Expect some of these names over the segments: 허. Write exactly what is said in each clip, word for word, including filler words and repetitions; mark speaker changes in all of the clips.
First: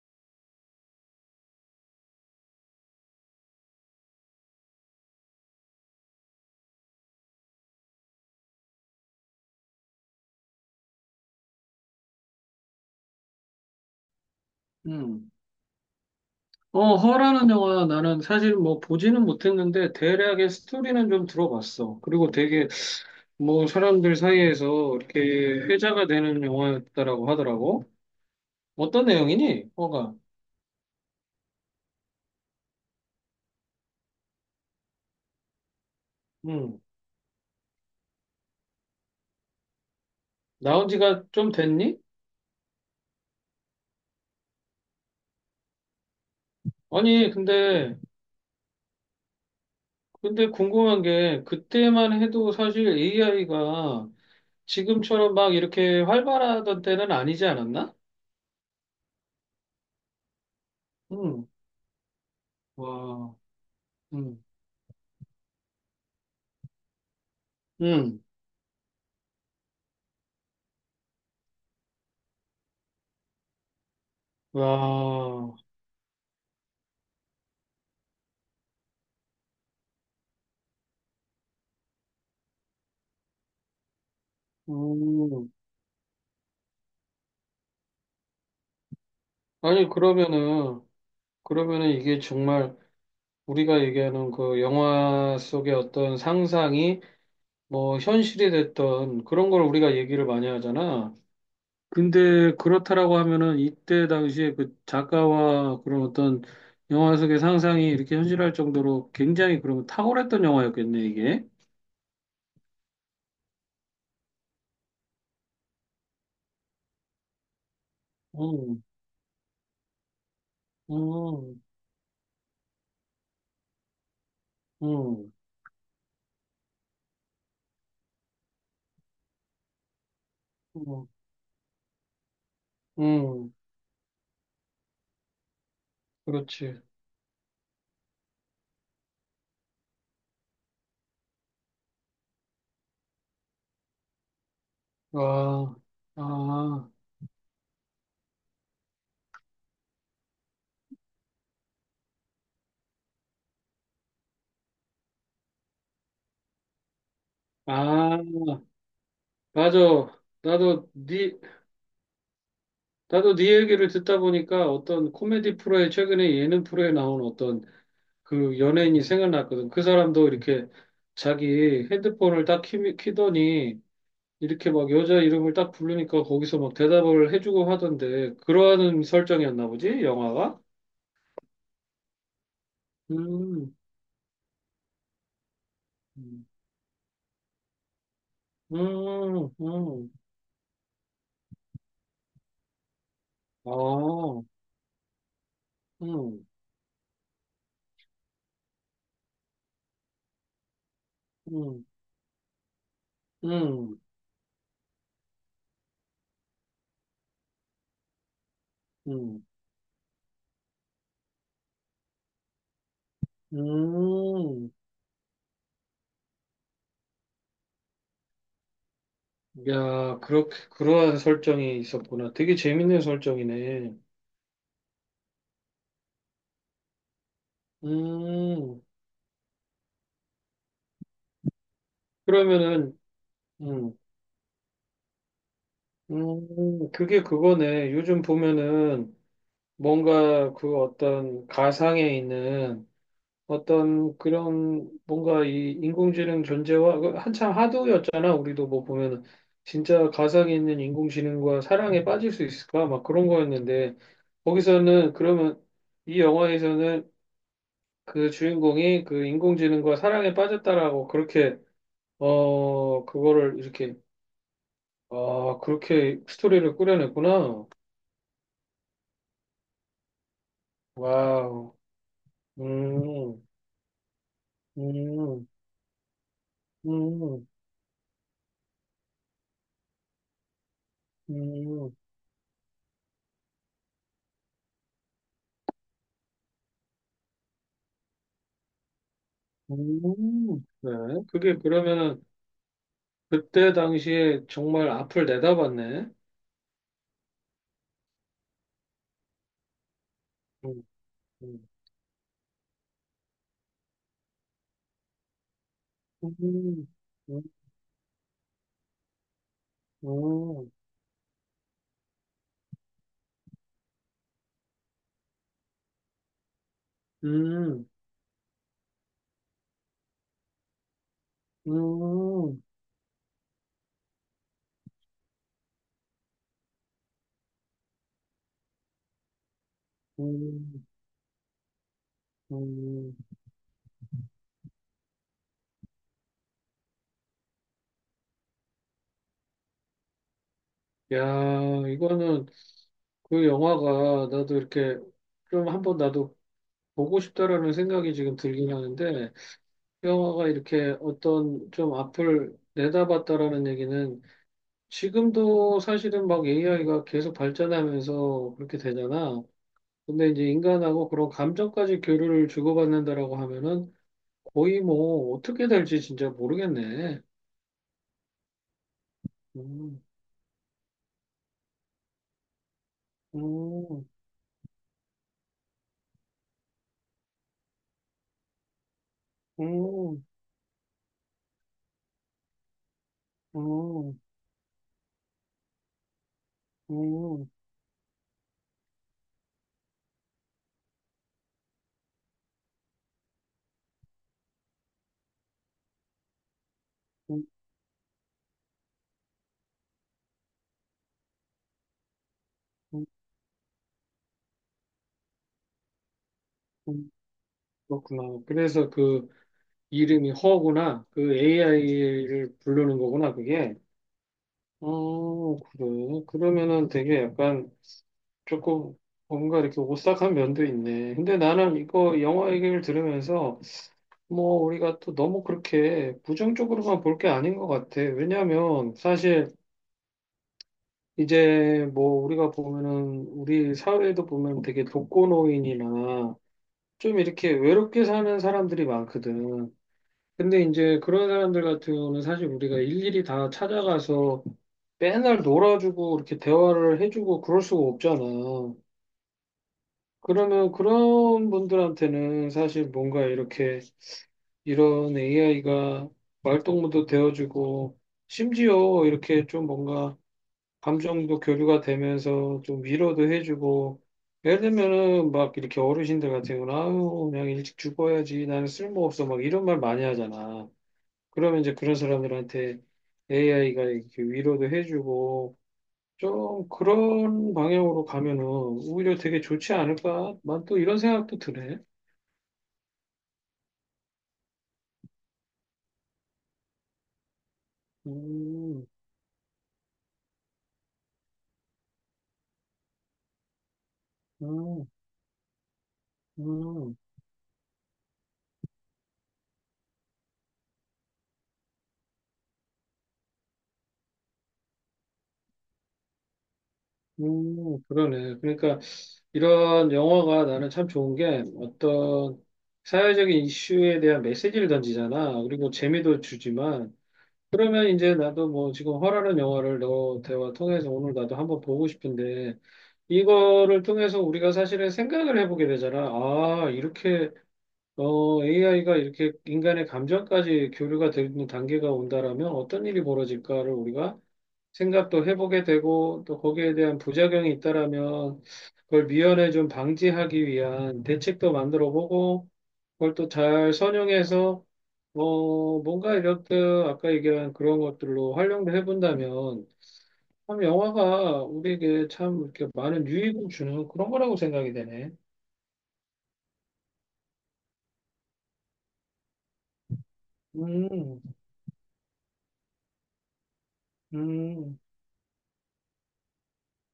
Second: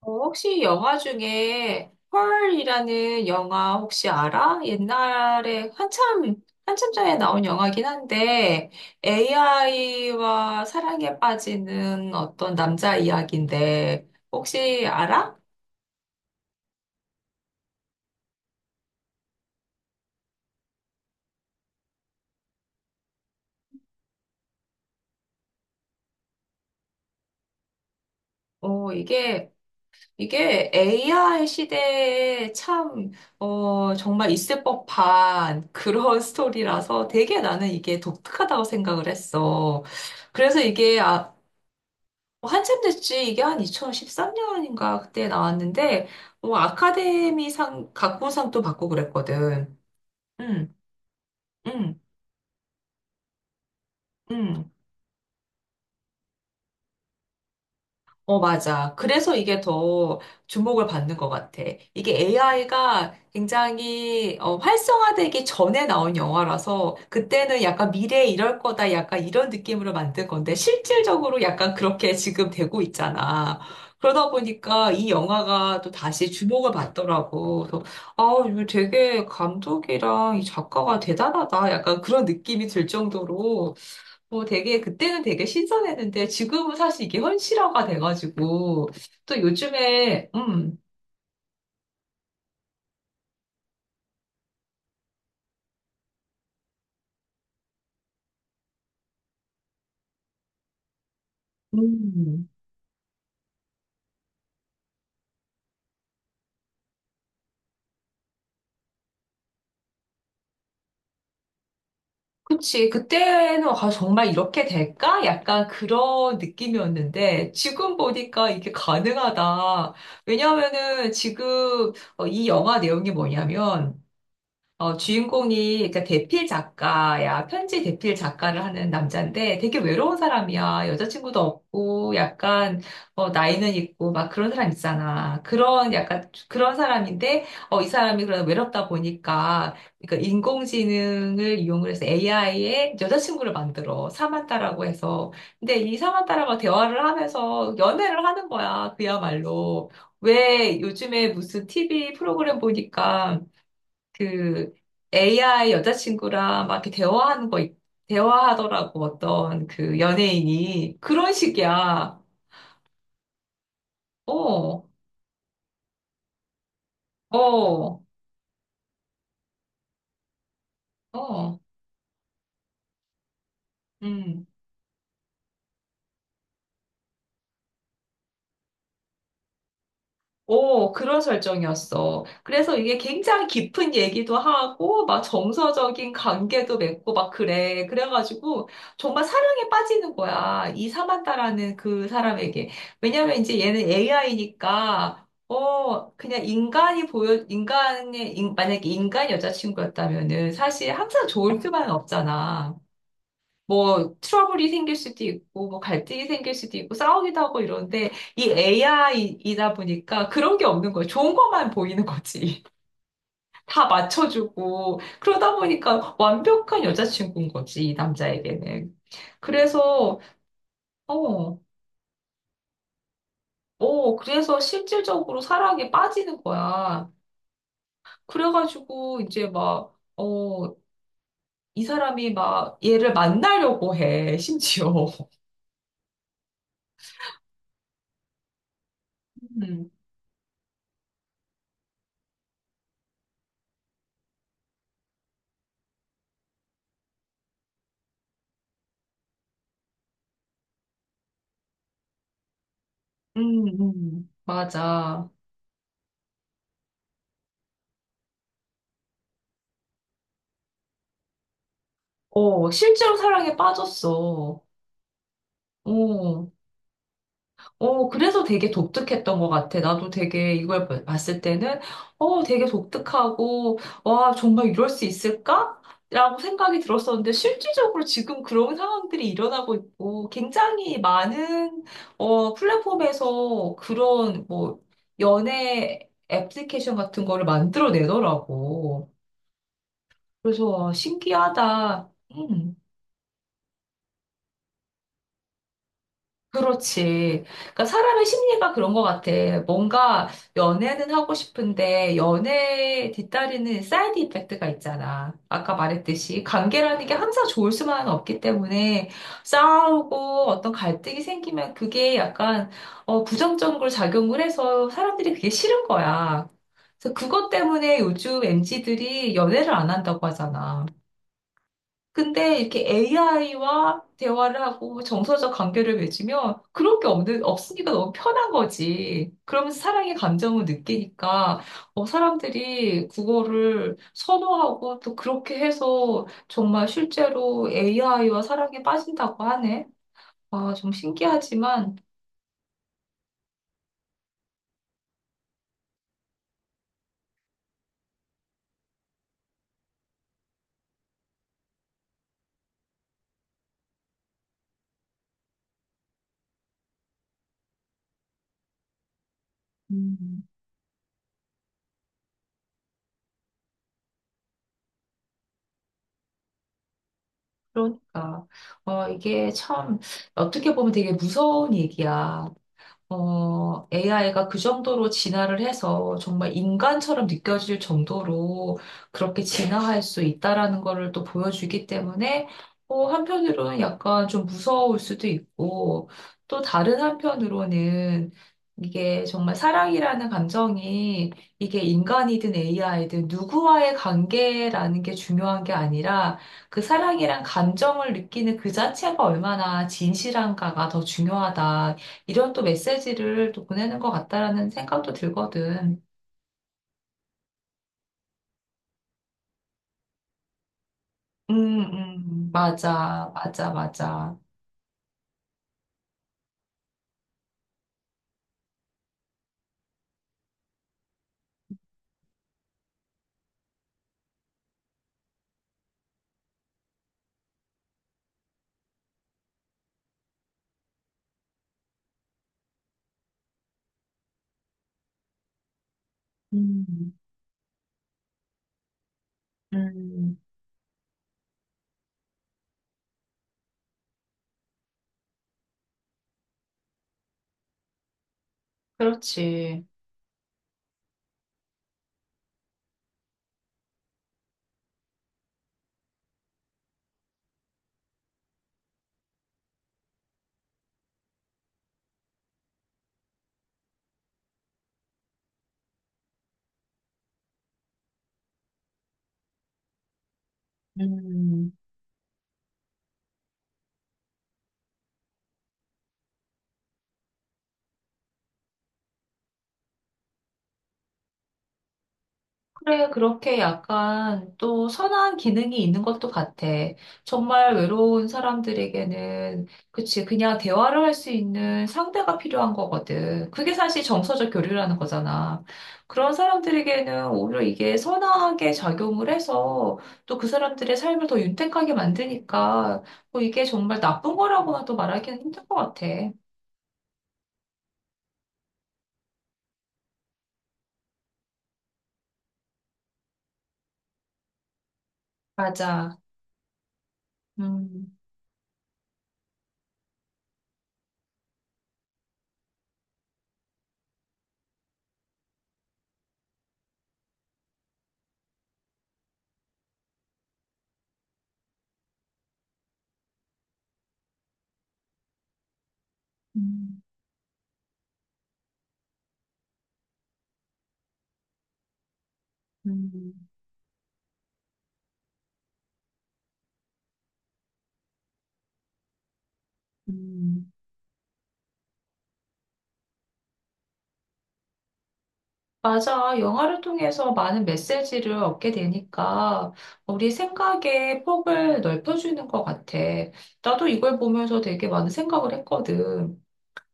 Speaker 1: 어, 혹시 영화 중에 펄이라는 영화 혹시 알아? 옛날에 한참, 한참 전에 나온 영화긴 한데 에이아이와 사랑에 빠지는 어떤 남자 이야기인데 혹시
Speaker 2: 음.
Speaker 1: 알아?
Speaker 2: 어, 허라는 영화 나는 사실 뭐 보지는 못했는데 대략의 스토리는 좀 들어봤어. 그리고 되게 뭐 사람들 사이에서 이렇게 회자가 되는 영화였다라고 하더라고.
Speaker 1: 어,
Speaker 2: 어떤
Speaker 1: 이게,
Speaker 2: 내용이니? 허가.
Speaker 1: 이게 에이아이 시대에 참, 어, 정말 있을 법한 그런
Speaker 2: 음.
Speaker 1: 스토리라서 되게 나는 이게 독특하다고 생각을 했어. 그래서
Speaker 2: 나온
Speaker 1: 이게
Speaker 2: 지가
Speaker 1: 아,
Speaker 2: 좀 됐니?
Speaker 1: 어, 한참 됐지. 이게 한 이천십삼 년인가 그때 나왔는데, 뭐
Speaker 2: 아니,
Speaker 1: 아카데미상,
Speaker 2: 근데
Speaker 1: 각본상도 받고 그랬거든.
Speaker 2: 근데
Speaker 1: 응,
Speaker 2: 궁금한 게
Speaker 1: 응,
Speaker 2: 그때만 해도 사실 에이아이가
Speaker 1: 응.
Speaker 2: 지금처럼 막 이렇게 활발하던 때는 아니지 않았나?
Speaker 1: 어, 맞아. 그래서 이게 더 주목을 받는 것
Speaker 2: 응.
Speaker 1: 같아. 이게 에이아이가
Speaker 2: 와. 응,
Speaker 1: 굉장히 어, 활성화되기 전에 나온 영화라서 그때는 약간
Speaker 2: 응.
Speaker 1: 미래에 이럴 거다 약간 이런 느낌으로 만든 건데 실질적으로 약간 그렇게 지금 되고 있잖아. 그러다 보니까 이
Speaker 2: 와.
Speaker 1: 영화가 또 다시 주목을 받더라고. 그래서 아, 이거 되게 감독이랑 이 작가가 대단하다. 약간 그런 느낌이 들 정도로 뭐 되게 그때는 되게
Speaker 2: 음.
Speaker 1: 신선했는데 지금은 사실 이게 현실화가 돼가지고 또
Speaker 2: 아니,
Speaker 1: 요즘에 음,
Speaker 2: 그러면은, 그러면은 이게 정말 우리가 얘기하는 그 영화 속의 어떤 상상이 뭐 현실이 됐던 그런 걸 우리가 얘기를 많이 하잖아.
Speaker 1: 음,
Speaker 2: 근데 그렇다라고 하면은 이때 당시에 그 작가와 그런 어떤 영화 속의 상상이 이렇게 현실할 정도로 굉장히 그러면 탁월했던 영화였겠네, 이게.
Speaker 1: 그치. 그때는 아, 정말 이렇게 될까? 약간 그런 느낌이었는데 지금 보니까 이게
Speaker 2: 음,
Speaker 1: 가능하다. 왜냐하면은
Speaker 2: 음,
Speaker 1: 지금 어, 이 영화 내용이 뭐냐면 어,
Speaker 2: 음,
Speaker 1: 주인공이 그러니까 대필 작가야. 편지 대필 작가를 하는 남자인데 되게 외로운 사람이야.
Speaker 2: 음,
Speaker 1: 여자친구도 없고 약간 어,
Speaker 2: 음,
Speaker 1: 나이는 있고 막 그런 사람 있잖아. 그런 약간 그런
Speaker 2: 그렇지.
Speaker 1: 사람인데 어, 이 사람이 그런 외롭다 보니까 그러니까 인공지능을 이용을 해서 에이아이의 여자친구를 만들어. 사만타라고 해서.
Speaker 2: 와,
Speaker 1: 근데 이 사만타라고
Speaker 2: 아,
Speaker 1: 대화를 하면서 연애를 하는 거야. 그야말로. 왜 요즘에 무슨 티비 프로그램 보니까 그 에이아이 여자친구랑 막 이렇게 대화하는 거, 있-
Speaker 2: 아,
Speaker 1: 대화하더라고, 어떤
Speaker 2: 맞아.
Speaker 1: 그
Speaker 2: 나도
Speaker 1: 연예인이. 그런
Speaker 2: 네
Speaker 1: 식이야.
Speaker 2: 나도 네 얘기를 듣다 보니까
Speaker 1: 어,
Speaker 2: 어떤 코미디 프로에 최근에 예능 프로에 나온 어떤
Speaker 1: 어,
Speaker 2: 그 연예인이 생각났거든. 그 사람도 이렇게
Speaker 1: 어.
Speaker 2: 자기 핸드폰을 딱 키, 키더니
Speaker 1: 음.
Speaker 2: 이렇게 막 여자 이름을 딱 부르니까 거기서 막 대답을 해주고 하던데 그러한 설정이었나 보지? 영화가?
Speaker 1: 오, 그런 설정이었어. 그래서 이게 굉장히
Speaker 2: 음,
Speaker 1: 깊은 얘기도 하고, 막 정서적인
Speaker 2: 음,
Speaker 1: 관계도 맺고, 막 그래. 그래가지고, 정말
Speaker 2: 음,
Speaker 1: 사랑에 빠지는 거야. 이 사만다라는 그 사람에게. 왜냐면 이제 얘는
Speaker 2: 아,
Speaker 1: 에이아이니까, 어, 그냥
Speaker 2: 음,
Speaker 1: 인간이 보여, 인간의, 인- 만약에 인간 여자친구였다면은, 사실 항상 좋을 수
Speaker 2: 음,
Speaker 1: 만 없잖아.
Speaker 2: 음,
Speaker 1: 뭐 트러블이 생길 수도 있고 뭐 갈등이 생길 수도 있고 싸우기도 하고 이런데 이
Speaker 2: 음,
Speaker 1: 에이아이이다 보니까 그런 게 없는 거예요. 좋은 것만 보이는 거지. 다
Speaker 2: 음.
Speaker 1: 맞춰주고 그러다 보니까 완벽한 여자친구인 거지 이 남자에게는.
Speaker 2: 야,
Speaker 1: 그래서
Speaker 2: 그렇게, 그러한
Speaker 1: 어,
Speaker 2: 설정이 있었구나. 되게 재밌는 설정이네.
Speaker 1: 어, 그래서 실질적으로 사랑에 빠지는 거야.
Speaker 2: 음,
Speaker 1: 그래가지고 이제 막 어, 이 사람이 막
Speaker 2: 그러면은,
Speaker 1: 얘를 만나려고
Speaker 2: 음,
Speaker 1: 해 심지어.
Speaker 2: 음, 그게 그거네. 요즘 보면은
Speaker 1: 음,
Speaker 2: 뭔가 그 어떤 가상에 있는 어떤 그런 뭔가 이 인공지능 존재와 그 한참 하도였잖아. 우리도 뭐 보면은 진짜 가상에 있는 인공지능과 사랑에 빠질 수 있을까? 막 그런
Speaker 1: 음,
Speaker 2: 거였는데
Speaker 1: 음,
Speaker 2: 거기서는
Speaker 1: 맞아.
Speaker 2: 그러면 이 영화에서는 그 주인공이 그 인공지능과 사랑에 빠졌다라고 그렇게
Speaker 1: 어,
Speaker 2: 어,
Speaker 1: 실제로 사랑에
Speaker 2: 그거를 이렇게
Speaker 1: 빠졌어.
Speaker 2: 아, 그렇게
Speaker 1: 어,
Speaker 2: 스토리를 꾸려냈구나.
Speaker 1: 어, 그래서 되게 독특했던 것 같아. 나도 되게 이걸 봐- 봤을
Speaker 2: 와우.
Speaker 1: 때는, 어, 되게
Speaker 2: 음,
Speaker 1: 독특하고, 와, 정말 이럴 수
Speaker 2: 음,
Speaker 1: 있을까? 라고 생각이 들었었는데,
Speaker 2: 음,
Speaker 1: 실질적으로 지금 그런 상황들이 일어나고 있고, 굉장히 많은,
Speaker 2: 음,
Speaker 1: 어, 플랫폼에서 그런, 뭐, 연애 애플리케이션 같은 거를 만들어내더라고.
Speaker 2: 음.
Speaker 1: 그래서,
Speaker 2: 네.
Speaker 1: 와,
Speaker 2: 그게
Speaker 1: 신기하다.
Speaker 2: 그러면은
Speaker 1: 음.
Speaker 2: 그때 당시에 정말 앞을 내다봤네.
Speaker 1: 그렇지. 그러니까 사람의 심리가 그런 것 같아. 뭔가
Speaker 2: 음,
Speaker 1: 연애는 하고
Speaker 2: 음,
Speaker 1: 싶은데 연애에 뒤따르는 사이드 이펙트가 있잖아. 아까
Speaker 2: 음,
Speaker 1: 말했듯이 관계라는 게
Speaker 2: 음,
Speaker 1: 항상 좋을 수만은 없기 때문에 싸우고
Speaker 2: 음,
Speaker 1: 어떤 갈등이 생기면 그게 약간 어, 부정적으로 작용을 해서 사람들이 그게 싫은 거야. 그래서 그것
Speaker 2: 음,
Speaker 1: 때문에 요즘 엠지들이 연애를 안 한다고 하잖아. 근데
Speaker 2: 음,
Speaker 1: 이렇게 에이아이와 대화를 하고 정서적 관계를 맺으면 그런 게 없는, 없으니까 너무 편한 거지. 그러면서 사랑의 감정을
Speaker 2: 음.
Speaker 1: 느끼니까 어, 사람들이
Speaker 2: 음.
Speaker 1: 국어를 선호하고 또 그렇게 해서 정말 실제로 에이아이와 사랑에 빠진다고 하네. 아, 좀
Speaker 2: 야,
Speaker 1: 신기하지만,
Speaker 2: 이거는 그 영화가 나도 이렇게 좀 한번 나도 보고 싶다라는 생각이 지금 들긴 하는데 영화가 이렇게 어떤 좀 앞을 내다봤다라는 얘기는 지금도 사실은 막 에이아이가 계속 발전하면서 그렇게 되잖아. 근데
Speaker 1: 음,
Speaker 2: 이제 인간하고 그런 감정까지 교류를 주고받는다라고 하면은 거의 뭐 어떻게 될지 진짜 모르겠네.
Speaker 1: 그러니까. 어, 이게 참
Speaker 2: 음,
Speaker 1: 어떻게 보면 되게 무서운 얘기야. 어,
Speaker 2: 음,
Speaker 1: 에이아이가 그 정도로 진화를 해서 정말 인간처럼 느껴질 정도로 그렇게 진화할 수
Speaker 2: 음,
Speaker 1: 있다라는 거를 또 보여주기 때문에 어, 한편으로는
Speaker 2: 음,
Speaker 1: 약간 좀 무서울 수도 있고 또 다른
Speaker 2: 음,
Speaker 1: 한편으로는 이게 정말 사랑이라는 감정이 이게 인간이든 에이아이든 누구와의 관계라는 게 중요한 게 아니라 그 사랑이란
Speaker 2: 음,
Speaker 1: 감정을 느끼는 그 자체가 얼마나 진실한가가 더 중요하다. 이런 또
Speaker 2: 음,
Speaker 1: 메시지를 또 보내는 것 같다라는 생각도 들거든.
Speaker 2: 음. 그렇구나. 그래서 그 이름이 허구나. 그
Speaker 1: 음, 음,
Speaker 2: 에이아이를 부르는
Speaker 1: 맞아,
Speaker 2: 거구나,
Speaker 1: 맞아,
Speaker 2: 그게.
Speaker 1: 맞아.
Speaker 2: 어, 그래. 그러면은 되게 약간 조금 뭔가 이렇게 오싹한 면도 있네. 근데 나는 이거 영화 얘기를 들으면서 뭐 우리가 또 너무 그렇게 부정적으로만 볼 게 아닌 것 같아. 왜냐하면 사실 이제 뭐 우리가 보면은 우리 사회도 보면 되게 독거노인이나
Speaker 1: 음,
Speaker 2: 좀 이렇게 외롭게 사는 사람들이 많거든.
Speaker 1: 음,
Speaker 2: 근데 이제 그런 사람들 같은 경우는 사실 우리가 일일이 다 찾아가서 맨날 놀아주고 이렇게 대화를 해주고 그럴 수가 없잖아.
Speaker 1: 그렇지.
Speaker 2: 그러면 그런 분들한테는 사실 뭔가 이렇게 이런 에이아이가 말동무도 되어주고 심지어 이렇게 좀 뭔가 감정도 교류가 되면서 좀 위로도 해주고 예를 들면은 막 이렇게 어르신들 같은 경우는 아유 그냥 일찍 죽어야지 나는 쓸모없어 막 이런 말 많이 하잖아. 그러면
Speaker 1: 음.
Speaker 2: 이제 그런 사람들한테 에이아이가 이렇게 위로도 해주고 좀 그런 방향으로 가면은 오히려 되게 좋지 않을까? 난 또 이런 생각도 드네.
Speaker 1: 그래, 그렇게 약간 또 선한 기능이 있는 것도 같아. 정말 외로운
Speaker 2: 음,
Speaker 1: 사람들에게는, 그치, 그냥 대화를 할 수 있는 상대가 필요한 거거든. 그게 사실 정서적
Speaker 2: 음,
Speaker 1: 교류라는 거잖아. 그런
Speaker 2: 음,
Speaker 1: 사람들에게는 오히려 이게 선하게 작용을 해서 또 그 사람들의 삶을 더 윤택하게 만드니까 뭐 이게 정말 나쁜 거라고는 또 말하기는 힘든 것 같아.
Speaker 2: 음, 그러네. 그러니까 이런 영화가 나는 참 좋은 게 어떤 사회적인 이슈에 대한 메시지를 던지잖아. 그리고
Speaker 1: 맞아.
Speaker 2: 재미도 주지만 그러면 이제
Speaker 1: 음,
Speaker 2: 나도 뭐 지금 허라는 영화를 너 대화 통해서 오늘 나도 한번 보고 싶은데 이거를 통해서 우리가 사실은 생각을 해보게 되잖아. 아, 이렇게 어, 에이아이가 이렇게 인간의 감정까지 교류가 되는 단계가 온다라면 어떤 일이 벌어질까를 우리가 생각도 해보게 되고 또 거기에 대한
Speaker 1: 음,
Speaker 2: 부작용이 있다라면 그걸 미연에 좀 방지하기 위한 대책도 만들어 보고 그걸 또
Speaker 1: 음,
Speaker 2: 잘 선용해서 어, 뭔가 이렇듯 아까 얘기한 그런 것들로 활용도 해본다면 참
Speaker 1: 음.
Speaker 2: 영화가 우리에게 참 이렇게 많은 유익을 주는 그런 거라고 생각이 되네.
Speaker 1: 맞아. 영화를 통해서 많은 메시지를 얻게 되니까 우리
Speaker 2: 음,
Speaker 1: 생각의 폭을 넓혀주는 것 같아. 나도 이걸 보면서
Speaker 2: 음,
Speaker 1: 되게 많은 생각을 했거든.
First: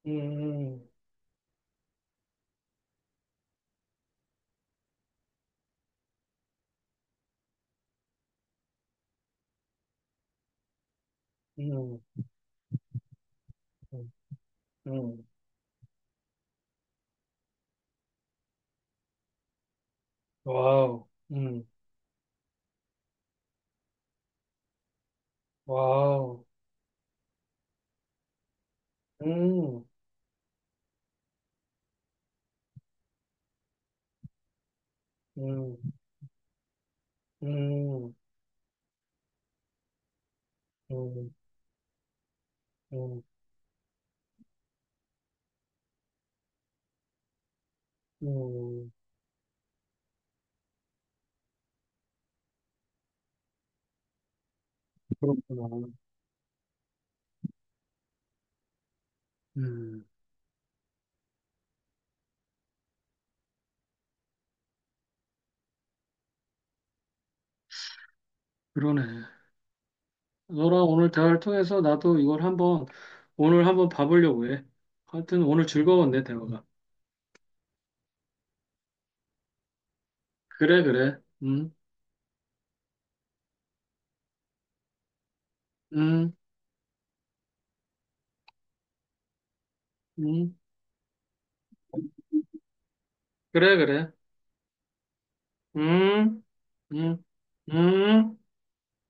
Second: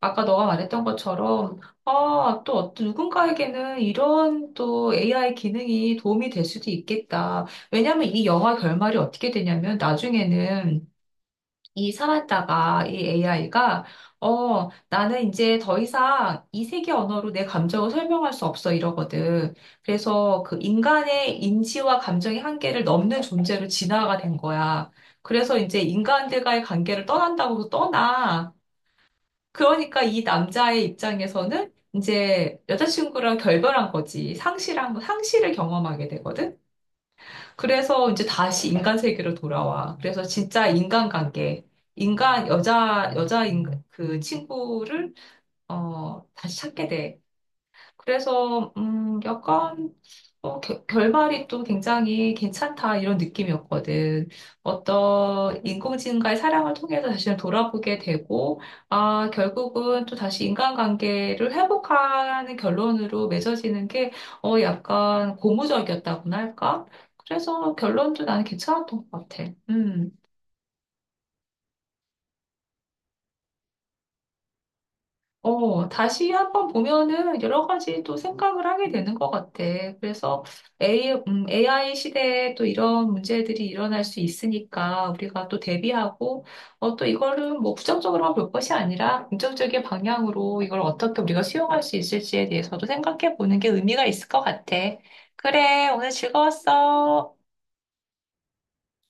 Speaker 1: 아까 너가
Speaker 2: 음,
Speaker 1: 말했던 것처럼, 아, 또 어떤 누군가에게는 이런 또 에이아이 기능이 도움이 될 수도 있겠다. 왜냐면 이 영화 결말이 어떻게 되냐면 나중에는 이
Speaker 2: 음,
Speaker 1: 살았다가 이 에이아이가
Speaker 2: 음,
Speaker 1: 어
Speaker 2: 음.
Speaker 1: 나는 이제 더 이상 이 세계 언어로 내 감정을 설명할 수 없어 이러거든. 그래서 그
Speaker 2: 와우,
Speaker 1: 인간의
Speaker 2: 음,
Speaker 1: 인지와 감정의 한계를 넘는 존재로 진화가 된 거야. 그래서 이제
Speaker 2: 와우,
Speaker 1: 인간들과의 관계를 떠난다고 도 떠나.
Speaker 2: 음,
Speaker 1: 그러니까 이 남자의 입장에서는 이제 여자친구랑 결별한 거지. 상실한 상실을
Speaker 2: 음,
Speaker 1: 경험하게 되거든. 그래서
Speaker 2: 음,
Speaker 1: 이제 다시 인간 세계로 돌아와. 그래서 진짜
Speaker 2: 음,
Speaker 1: 인간관계, 인간 여자
Speaker 2: 음,
Speaker 1: 여자 인, 그 친구를 어 다시 찾게 돼. 그래서
Speaker 2: 음.
Speaker 1: 음, 약간 어, 겨- 결말이 또 굉장히 괜찮다 이런 느낌이었거든. 어떤
Speaker 2: 그렇구나.
Speaker 1: 인공지능과의 사랑을 통해서 자신을 돌아보게 되고, 아, 결국은
Speaker 2: 음,
Speaker 1: 또 다시 인간관계를 회복하는 결론으로 맺어지는 게 어, 약간 고무적이었다고나 할까? 그래서 결론도 나는 괜찮았던
Speaker 2: 그러네.
Speaker 1: 것 같아. 음.
Speaker 2: 너랑 오늘 대화를 통해서 나도 이걸 한번, 오늘 한번 봐보려고 해. 하여튼 오늘
Speaker 1: 어,
Speaker 2: 즐거웠네,
Speaker 1: 다시
Speaker 2: 대화가.
Speaker 1: 한번 보면은 여러 가지 또 생각을 하게 되는 것 같아. 그래서
Speaker 2: 그래,
Speaker 1: A,
Speaker 2: 그래.
Speaker 1: 음,
Speaker 2: 음,
Speaker 1: i 시대에 또 이런 문제들이 일어날 수 있으니까 우리가 또
Speaker 2: 음,
Speaker 1: 대비하고, 어, 또 이거를 뭐 부정적으로만 볼 것이 아니라 긍정적인
Speaker 2: 음.
Speaker 1: 방향으로 이걸 어떻게 우리가 수용할 수 있을지에 대해서도 생각해 보는 게
Speaker 2: 그래,
Speaker 1: 의미가
Speaker 2: 그래.
Speaker 1: 있을 것 같아. 그래, 오늘
Speaker 2: 음, 음,
Speaker 1: 즐거웠어.
Speaker 2: 음.